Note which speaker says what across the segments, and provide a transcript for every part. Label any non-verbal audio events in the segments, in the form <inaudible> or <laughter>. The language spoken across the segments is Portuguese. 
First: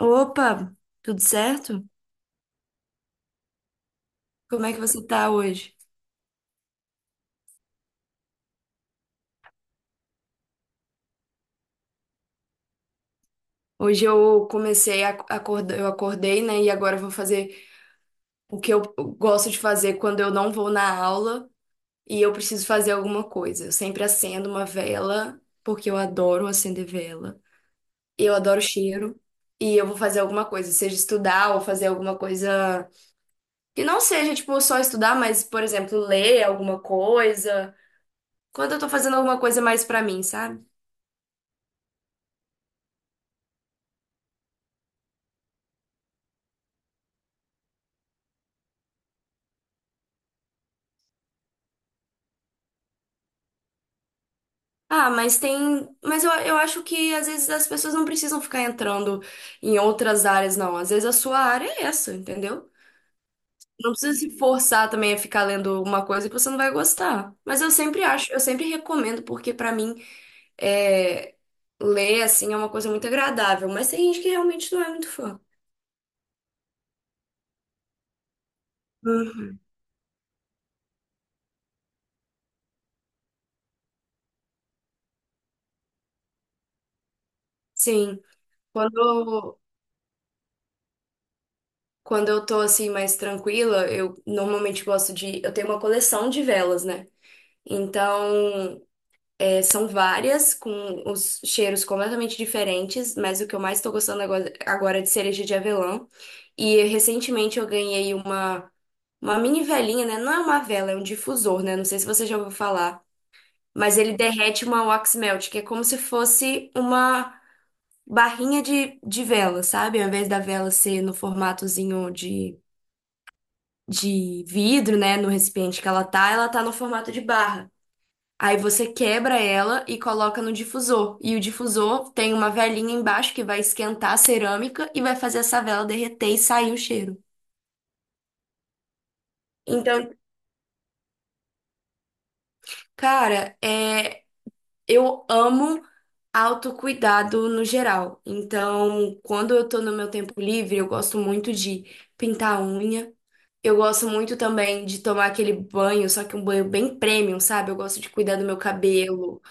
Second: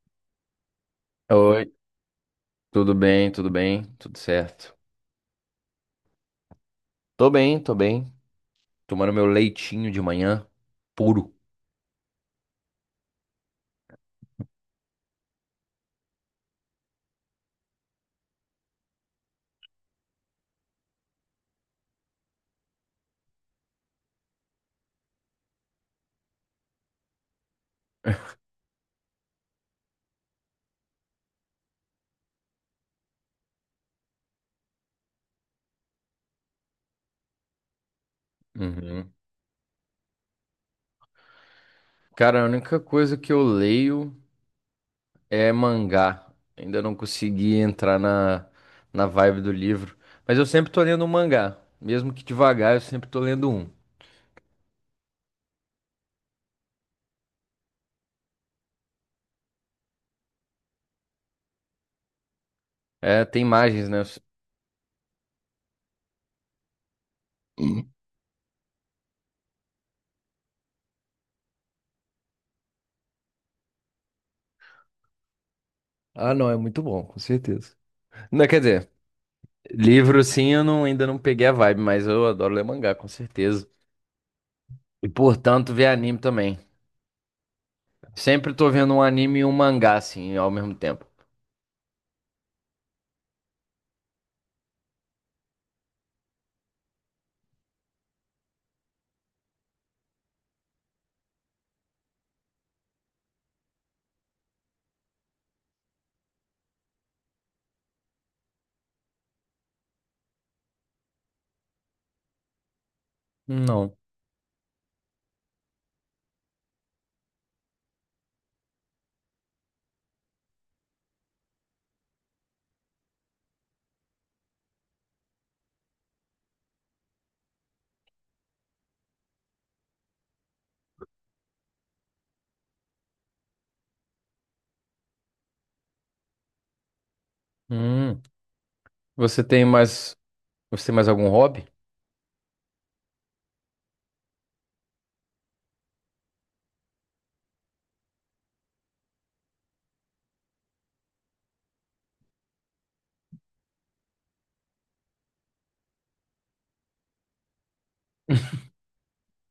Speaker 1: Opa, tudo
Speaker 2: Oi,
Speaker 1: certo?
Speaker 2: tudo bem, tudo bem, tudo
Speaker 1: Como é
Speaker 2: certo.
Speaker 1: que você tá hoje?
Speaker 2: Tô bem, tô bem. Tomando meu leitinho de manhã, puro.
Speaker 1: Hoje eu comecei a acordar, eu acordei, né? E agora eu vou fazer o que eu gosto de fazer quando eu não vou na aula e eu preciso fazer alguma coisa. Eu sempre acendo uma vela, porque eu adoro acender vela. Eu adoro cheiro e eu vou fazer alguma coisa, seja estudar ou fazer alguma coisa que não seja tipo só estudar, mas por exemplo, ler alguma coisa. Quando eu tô
Speaker 2: Uhum.
Speaker 1: fazendo alguma coisa mais pra mim, sabe?
Speaker 2: Cara, a única coisa que eu leio é mangá. Ainda não consegui entrar na vibe do livro. Mas eu sempre tô lendo um mangá. Mesmo que devagar, eu sempre tô lendo um.
Speaker 1: Ah, mas tem. Mas eu acho que às vezes as pessoas não precisam ficar entrando em outras áreas, não. Às vezes a sua área é essa, entendeu?
Speaker 2: É, tem imagens,
Speaker 1: Não
Speaker 2: né?
Speaker 1: precisa se forçar também a ficar lendo uma coisa que você não vai gostar. Mas eu
Speaker 2: <clears throat>
Speaker 1: sempre acho, eu sempre recomendo, porque pra mim é, ler assim é uma coisa muito agradável. Mas tem gente que realmente não é muito fã.
Speaker 2: Ah, não, é muito bom, com certeza. Não, quer dizer,
Speaker 1: Uhum.
Speaker 2: livro sim, eu não, ainda não peguei a vibe, mas eu adoro ler mangá, com certeza. E portanto, ver anime também.
Speaker 1: Sim.
Speaker 2: Sempre tô vendo um anime e um
Speaker 1: Quando,
Speaker 2: mangá, assim, ao mesmo tempo.
Speaker 1: quando eu tô assim mais tranquila, eu normalmente gosto de. Eu tenho uma coleção de velas, né? Então. São várias, com os cheiros completamente diferentes, mas o que eu mais estou gostando agora é de cereja de avelã. E recentemente eu ganhei uma mini velinha, né? Não é uma vela, é um difusor, né? Não sei se você já ouviu falar,
Speaker 2: Não.
Speaker 1: mas ele derrete uma wax melt, que é como se fosse uma barrinha de vela, sabe? Ao invés da vela ser no formatozinho de vidro, né? No recipiente que ela tá no formato de barra. Aí você quebra ela e coloca no difusor. E o difusor tem uma velinha embaixo que vai esquentar a cerâmica e vai fazer essa vela derreter e sair o cheiro.
Speaker 2: Hum. Você tem
Speaker 1: Então,
Speaker 2: mais. Você tem mais algum hobby?
Speaker 1: cara, é, eu amo autocuidado no geral. Então, quando eu tô no meu tempo livre, eu gosto muito de pintar a unha. Eu gosto muito também de tomar aquele banho, só que um banho bem premium, sabe? Eu gosto de cuidar do meu cabelo.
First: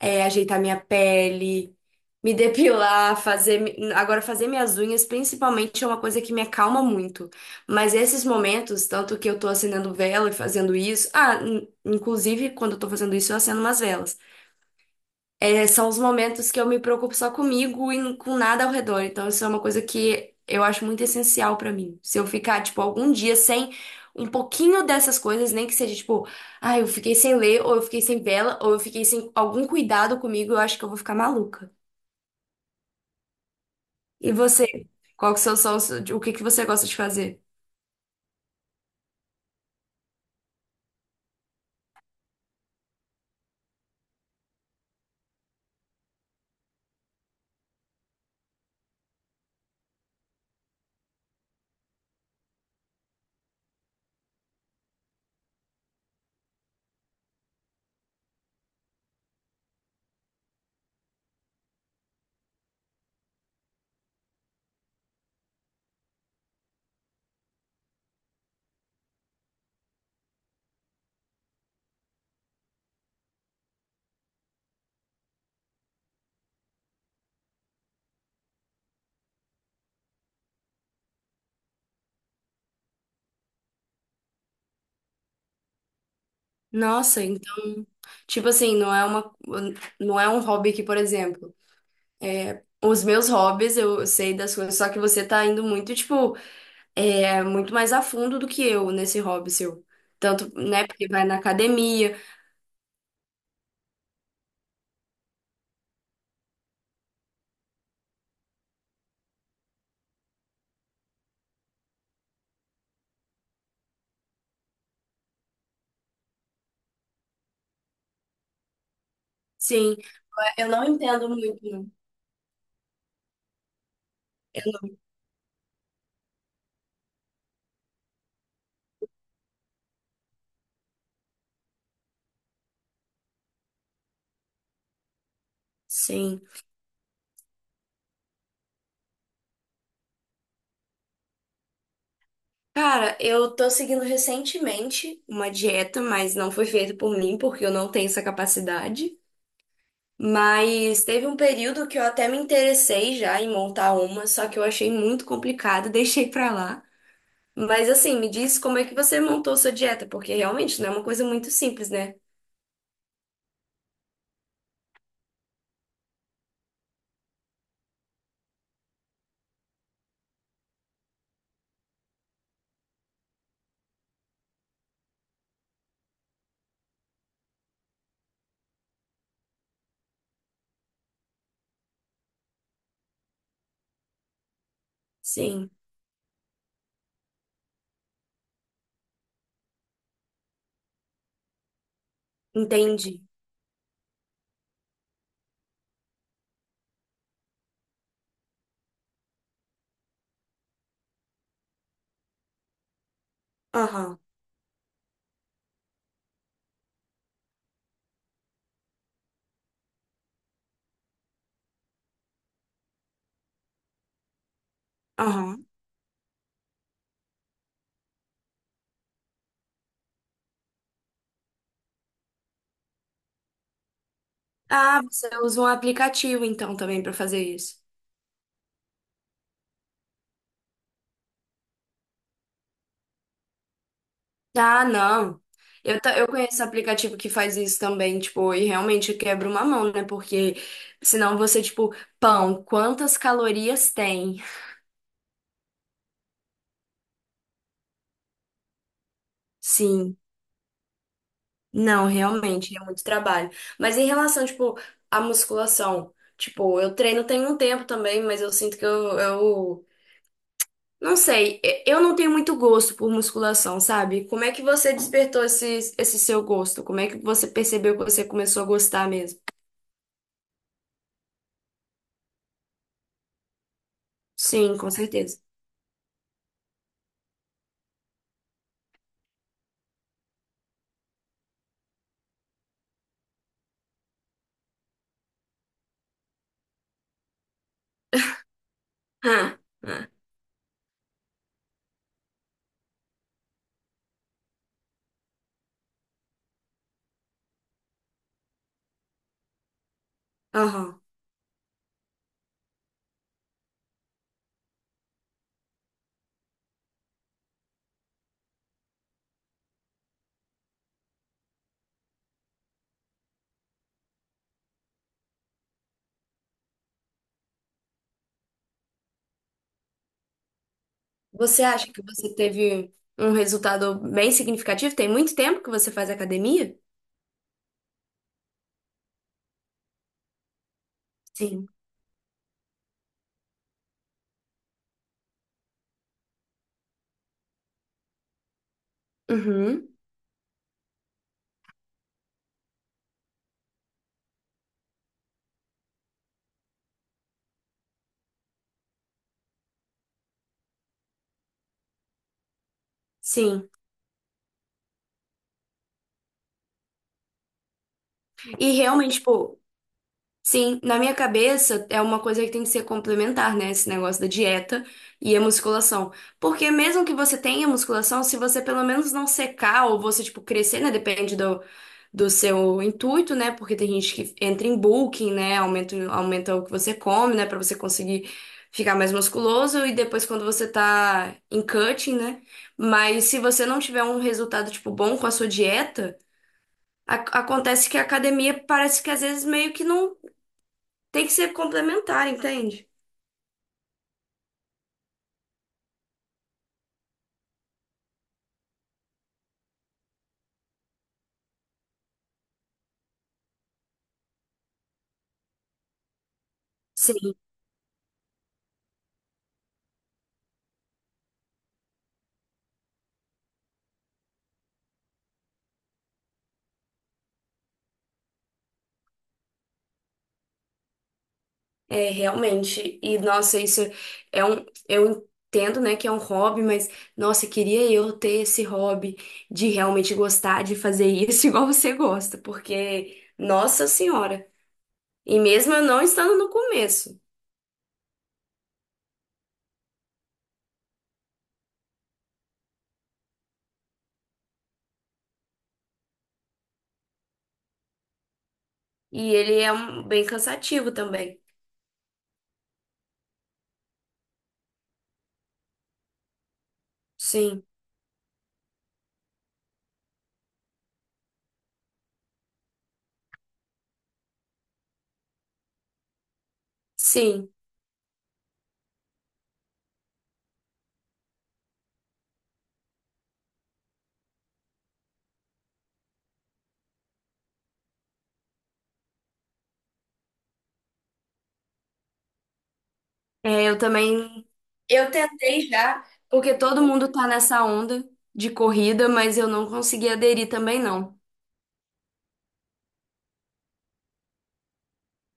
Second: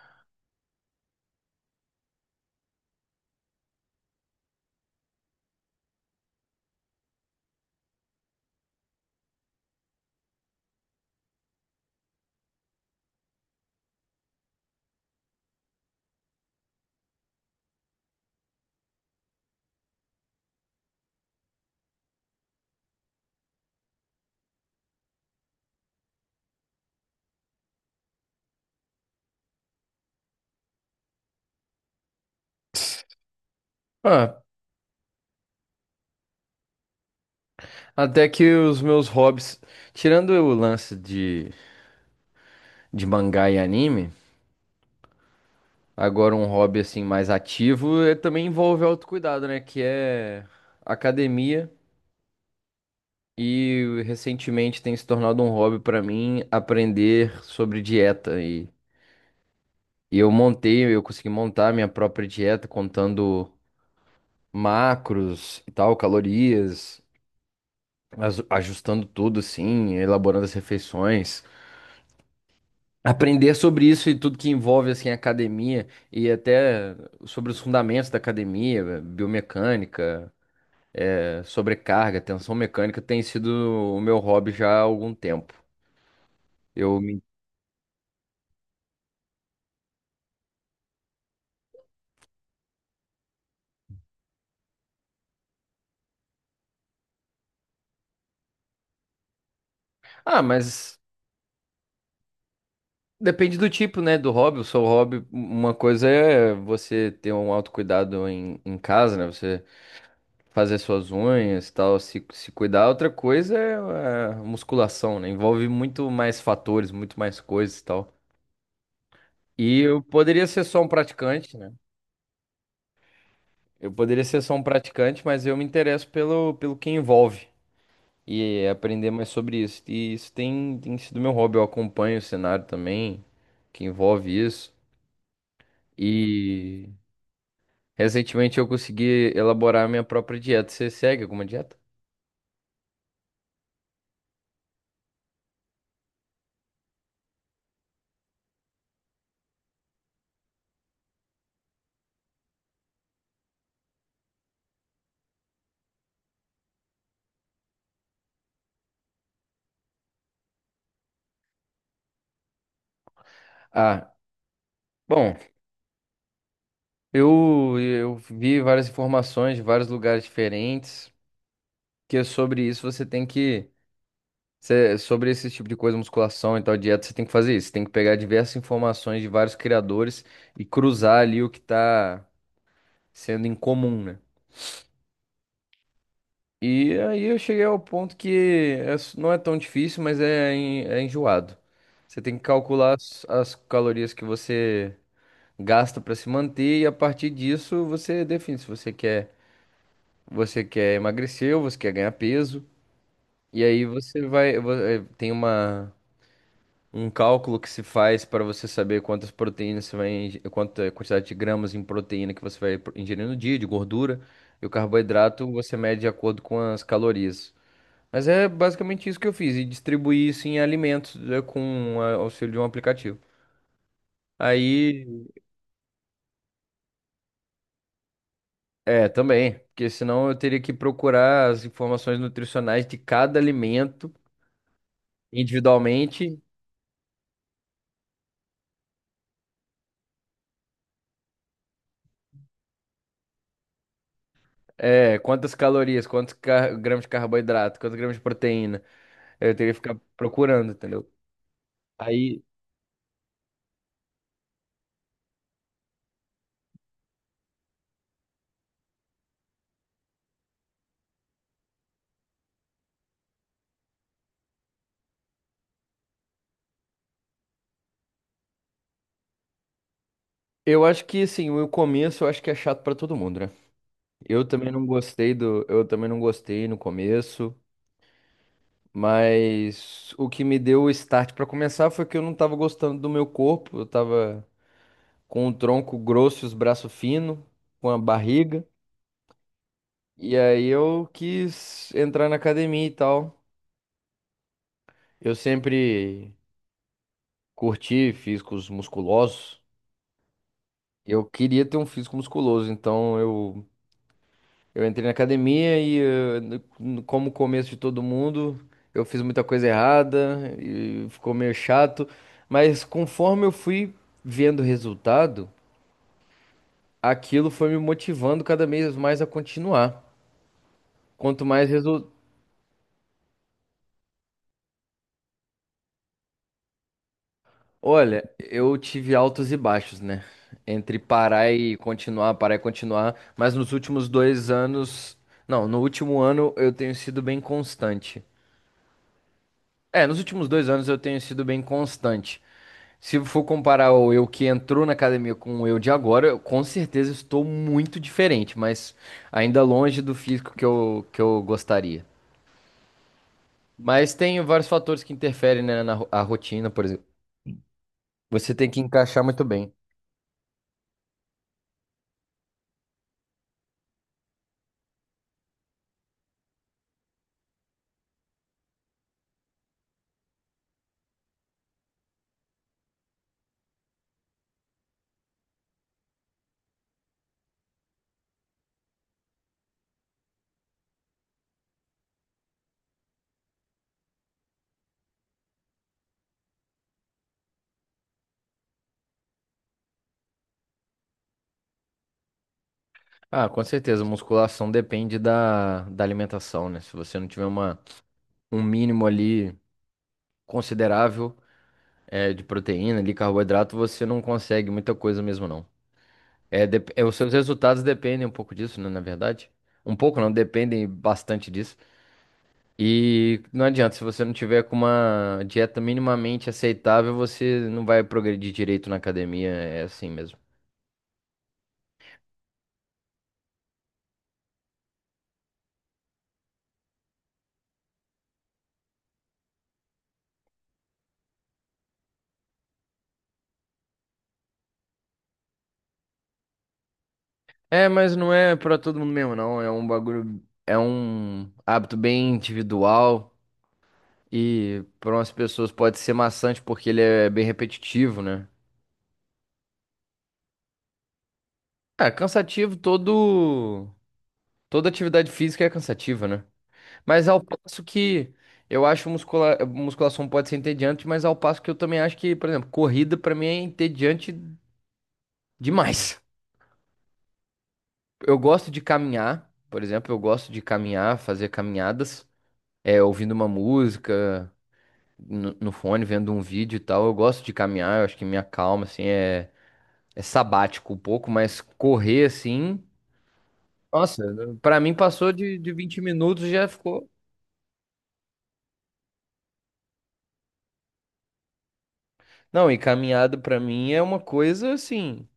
Speaker 1: É, ajeitar minha pele, me depilar, fazer. Agora, fazer minhas unhas, principalmente, é uma coisa que me acalma muito. Mas esses momentos, tanto que eu tô acendendo vela e fazendo isso. Ah, inclusive, quando eu tô fazendo isso, eu acendo umas velas. É, são os momentos que eu me preocupo só comigo e com nada ao redor. Então, isso é uma coisa que eu acho muito essencial pra mim. Se eu ficar, tipo, algum dia sem um pouquinho dessas coisas, nem que seja, tipo, ah, eu fiquei sem ler, ou eu fiquei sem vela, ou eu fiquei sem algum cuidado comigo, eu acho que eu vou ficar maluca. E
Speaker 2: Ah,
Speaker 1: você? Qual que são os seus, o que que você gosta de fazer?
Speaker 2: até que os meus hobbies. Tirando o lance de mangá e anime, agora um hobby assim mais ativo é, também envolve autocuidado, né? Que é academia. E recentemente tem se tornado um hobby pra mim aprender sobre dieta. E eu consegui montar minha própria dieta contando macros e tal, calorias, ajustando tudo assim, elaborando as refeições. Aprender sobre isso e tudo que envolve assim a academia e até sobre os fundamentos da academia, biomecânica, sobrecarga, tensão mecânica tem sido o meu hobby já há algum tempo. Eu me...
Speaker 1: Nossa, então, tipo assim, não é uma, não é um hobby que, por exemplo, é, os meus hobbies, eu sei das coisas, só que você tá indo muito, tipo. É muito mais a fundo do que eu nesse hobby seu.
Speaker 2: Ah,
Speaker 1: Tanto, né,
Speaker 2: mas
Speaker 1: porque vai na academia.
Speaker 2: depende do tipo, né, do hobby. O seu hobby, uma coisa é você ter um autocuidado em casa, né? Você fazer suas unhas, tal, se cuidar. Outra coisa é a musculação, né? Envolve muito mais fatores, muito mais coisas e tal. E
Speaker 1: Sim,
Speaker 2: eu poderia ser
Speaker 1: eu
Speaker 2: só
Speaker 1: não
Speaker 2: um
Speaker 1: entendo
Speaker 2: praticante,
Speaker 1: muito.
Speaker 2: né?
Speaker 1: Não.
Speaker 2: Eu poderia ser só um
Speaker 1: Eu não-
Speaker 2: praticante, mas eu me interesso pelo que envolve e aprender mais sobre isso. E isso tem sido meu hobby. Eu acompanho o cenário também, que envolve isso.
Speaker 1: Sim.
Speaker 2: E recentemente eu consegui elaborar a minha própria dieta. Você segue alguma dieta?
Speaker 1: Cara, eu tô seguindo recentemente uma dieta, mas não foi feita por mim, porque eu não tenho essa capacidade. Mas teve um período que eu até me interessei já em montar uma, só que eu achei muito complicado, <laughs> deixei pra lá. Mas assim, me diz como é que você montou sua dieta, porque realmente não é uma coisa muito simples, né?
Speaker 2: Ah, bom. Eu vi várias informações de vários lugares diferentes, que é sobre isso você tem que, sobre esse tipo de coisa, musculação e tal, dieta, você tem que fazer isso. Você tem que pegar diversas informações de vários criadores e cruzar ali o que está sendo em comum, né?
Speaker 1: Sim,
Speaker 2: E aí eu cheguei ao ponto que é não é tão difícil, mas é, é enjoado. Você tem que calcular
Speaker 1: entendi.
Speaker 2: as calorias que você gasta para se manter e a partir disso você define se você quer. Você quer emagrecer ou você quer ganhar peso. E aí
Speaker 1: Aham.
Speaker 2: você vai. Vo- eh, Tem um cálculo que se faz para você saber quantas proteínas você vai. Quanta quantidade de gramas em proteína que você vai ingerir no dia, de gordura. E o carboidrato
Speaker 1: Aham.
Speaker 2: você mede de acordo com as calorias. Mas é basicamente isso que eu fiz. E distribuí isso em alimentos, com auxílio de um aplicativo.
Speaker 1: Ah,
Speaker 2: Aí.
Speaker 1: você usa um aplicativo então também pra fazer isso.
Speaker 2: É, também. Porque senão eu teria que procurar as informações nutricionais de cada alimento
Speaker 1: Ah, não. Eu
Speaker 2: individualmente.
Speaker 1: conheço aplicativo que faz isso também, tipo, e realmente quebra uma mão, né? Porque senão você, tipo, pão, quantas calorias tem?
Speaker 2: É, quantas calorias, quantos gramas de carboidrato, quantos gramas de proteína. Eu teria que ficar
Speaker 1: Sim.
Speaker 2: procurando, entendeu?
Speaker 1: Não,
Speaker 2: Aí,
Speaker 1: realmente, é muito trabalho. Mas em relação, tipo, à musculação, tipo, eu treino tem um tempo também, mas eu sinto que eu não sei, eu não tenho muito gosto por musculação, sabe? Como é que você despertou esse seu gosto? Como é que você percebeu que você começou a gostar mesmo?
Speaker 2: eu acho que, assim, o começo eu acho que é chato pra todo mundo, né?
Speaker 1: Sim, com certeza.
Speaker 2: Eu também não gostei no começo, mas o que me deu o start pra começar foi que eu não tava gostando do meu corpo, eu tava com o tronco grosso e os braços finos, com a barriga,
Speaker 1: Ah, ah,
Speaker 2: e aí eu quis entrar na academia e tal. Eu sempre curti físicos musculosos.
Speaker 1: aham.
Speaker 2: Eu queria ter um físico musculoso, então eu entrei na academia e, como o começo de todo mundo, eu fiz muita coisa errada e ficou meio chato. Mas conforme eu fui vendo resultado, aquilo foi me motivando cada vez mais a continuar. Quanto
Speaker 1: Você
Speaker 2: mais
Speaker 1: acha que
Speaker 2: resultado.
Speaker 1: você teve um resultado bem significativo? Tem muito tempo que você faz academia?
Speaker 2: Olha, eu tive altos e baixos, né? Entre parar
Speaker 1: Sim.
Speaker 2: e continuar, parar e continuar. Mas nos últimos 2 anos. Não, no último ano eu tenho sido bem constante.
Speaker 1: Uhum,
Speaker 2: É, nos últimos 2 anos eu tenho sido bem constante. Se for comparar o eu que entrou na academia com o eu de agora, eu com certeza estou muito diferente, mas ainda longe do físico que eu gostaria.
Speaker 1: sim.
Speaker 2: Mas tem vários fatores que interferem, né, a rotina, por exemplo. Você tem
Speaker 1: E
Speaker 2: que
Speaker 1: realmente,
Speaker 2: encaixar muito
Speaker 1: pô.
Speaker 2: bem.
Speaker 1: Sim, na minha cabeça é uma coisa que tem que ser complementar, né? Esse negócio da dieta e a musculação. Porque mesmo que você tenha musculação, se você pelo menos não secar ou você, tipo, crescer, né? Depende do seu intuito, né? Porque tem gente que entra em bulking, né? Aumenta, aumenta o que você come, né? Pra você conseguir ficar mais musculoso. E depois quando você tá em cutting, né? Mas se você não tiver um resultado, tipo, bom com a sua dieta, a- acontece que a academia parece que às vezes meio que não tem que ser complementar, entende?
Speaker 2: Ah, com certeza, musculação depende da alimentação, né? Se você não tiver um mínimo ali considerável, de proteína, de carboidrato, você não consegue muita coisa mesmo, não. É, os seus
Speaker 1: Sim.
Speaker 2: resultados dependem um pouco disso, né, na verdade. Um pouco não, dependem bastante disso. E não adianta, se você não tiver com uma dieta minimamente aceitável, você não vai progredir direito na academia, é assim mesmo.
Speaker 1: É, realmente. E, nossa, isso é um. Eu entendo, né, que é um hobby, mas, nossa, queria eu ter esse hobby de realmente gostar de fazer isso <laughs> igual você gosta, porque, nossa senhora. E mesmo eu não estando no começo.
Speaker 2: É, mas não é pra todo mundo mesmo, não. É um bagulho, é um hábito bem individual e para umas pessoas pode ser maçante porque ele é bem repetitivo, né?
Speaker 1: E ele é um, bem cansativo também.
Speaker 2: É, cansativo, todo toda atividade física é cansativa, né? Mas ao
Speaker 1: Sim,
Speaker 2: passo que eu acho musculação pode ser entediante, mas ao passo que eu também acho que, por exemplo, corrida pra mim é entediante demais.
Speaker 1: sim.
Speaker 2: Eu gosto de caminhar, por exemplo, eu gosto de caminhar, fazer caminhadas, é, ouvindo uma música no fone, vendo um vídeo e tal. Eu gosto de caminhar, eu acho que me acalma, assim, é, é sabático um pouco, mas correr assim,
Speaker 1: É, eu
Speaker 2: nossa,
Speaker 1: também.
Speaker 2: pra mim
Speaker 1: Eu
Speaker 2: passou de,
Speaker 1: tentei
Speaker 2: de 20
Speaker 1: já,
Speaker 2: minutos
Speaker 1: porque
Speaker 2: já
Speaker 1: todo
Speaker 2: ficou.
Speaker 1: mundo tá nessa onda de corrida, mas eu não consegui aderir também, não.
Speaker 2: Não, e caminhada pra mim é uma coisa assim.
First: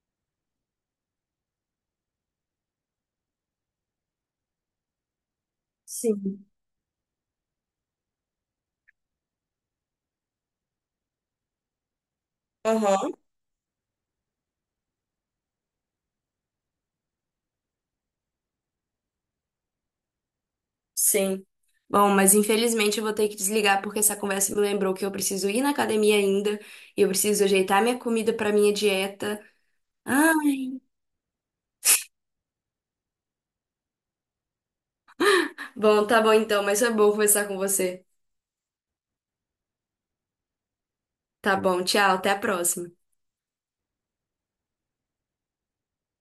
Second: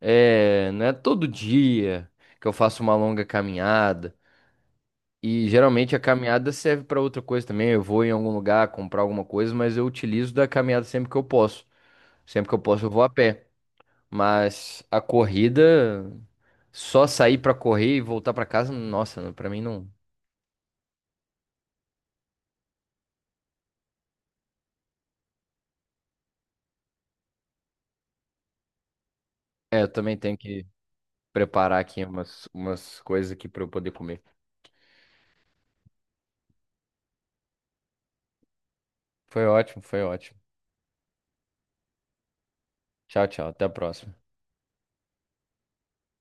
Speaker 2: É, não é todo dia que eu faço uma longa caminhada. E geralmente a
Speaker 1: Sim.
Speaker 2: caminhada serve para outra coisa também. Eu vou em algum lugar comprar alguma coisa, mas eu utilizo da caminhada sempre que eu posso. Sempre que eu posso, eu vou a
Speaker 1: Aham,
Speaker 2: pé. Mas a corrida, só sair para correr e voltar para casa, nossa, para mim não.
Speaker 1: sim. Bom, mas infelizmente eu vou ter que desligar porque essa conversa me lembrou que eu preciso ir na academia ainda e eu preciso ajeitar minha comida para minha dieta.
Speaker 2: É, eu também tenho que
Speaker 1: Ai.
Speaker 2: preparar aqui umas coisas aqui para eu poder comer.
Speaker 1: Bom, tá bom então, mas foi bom conversar com você.
Speaker 2: Foi ótimo, foi ótimo.
Speaker 1: Tá bom, tchau, até a próxima.
Speaker 2: Tchau, tchau. Até a próxima.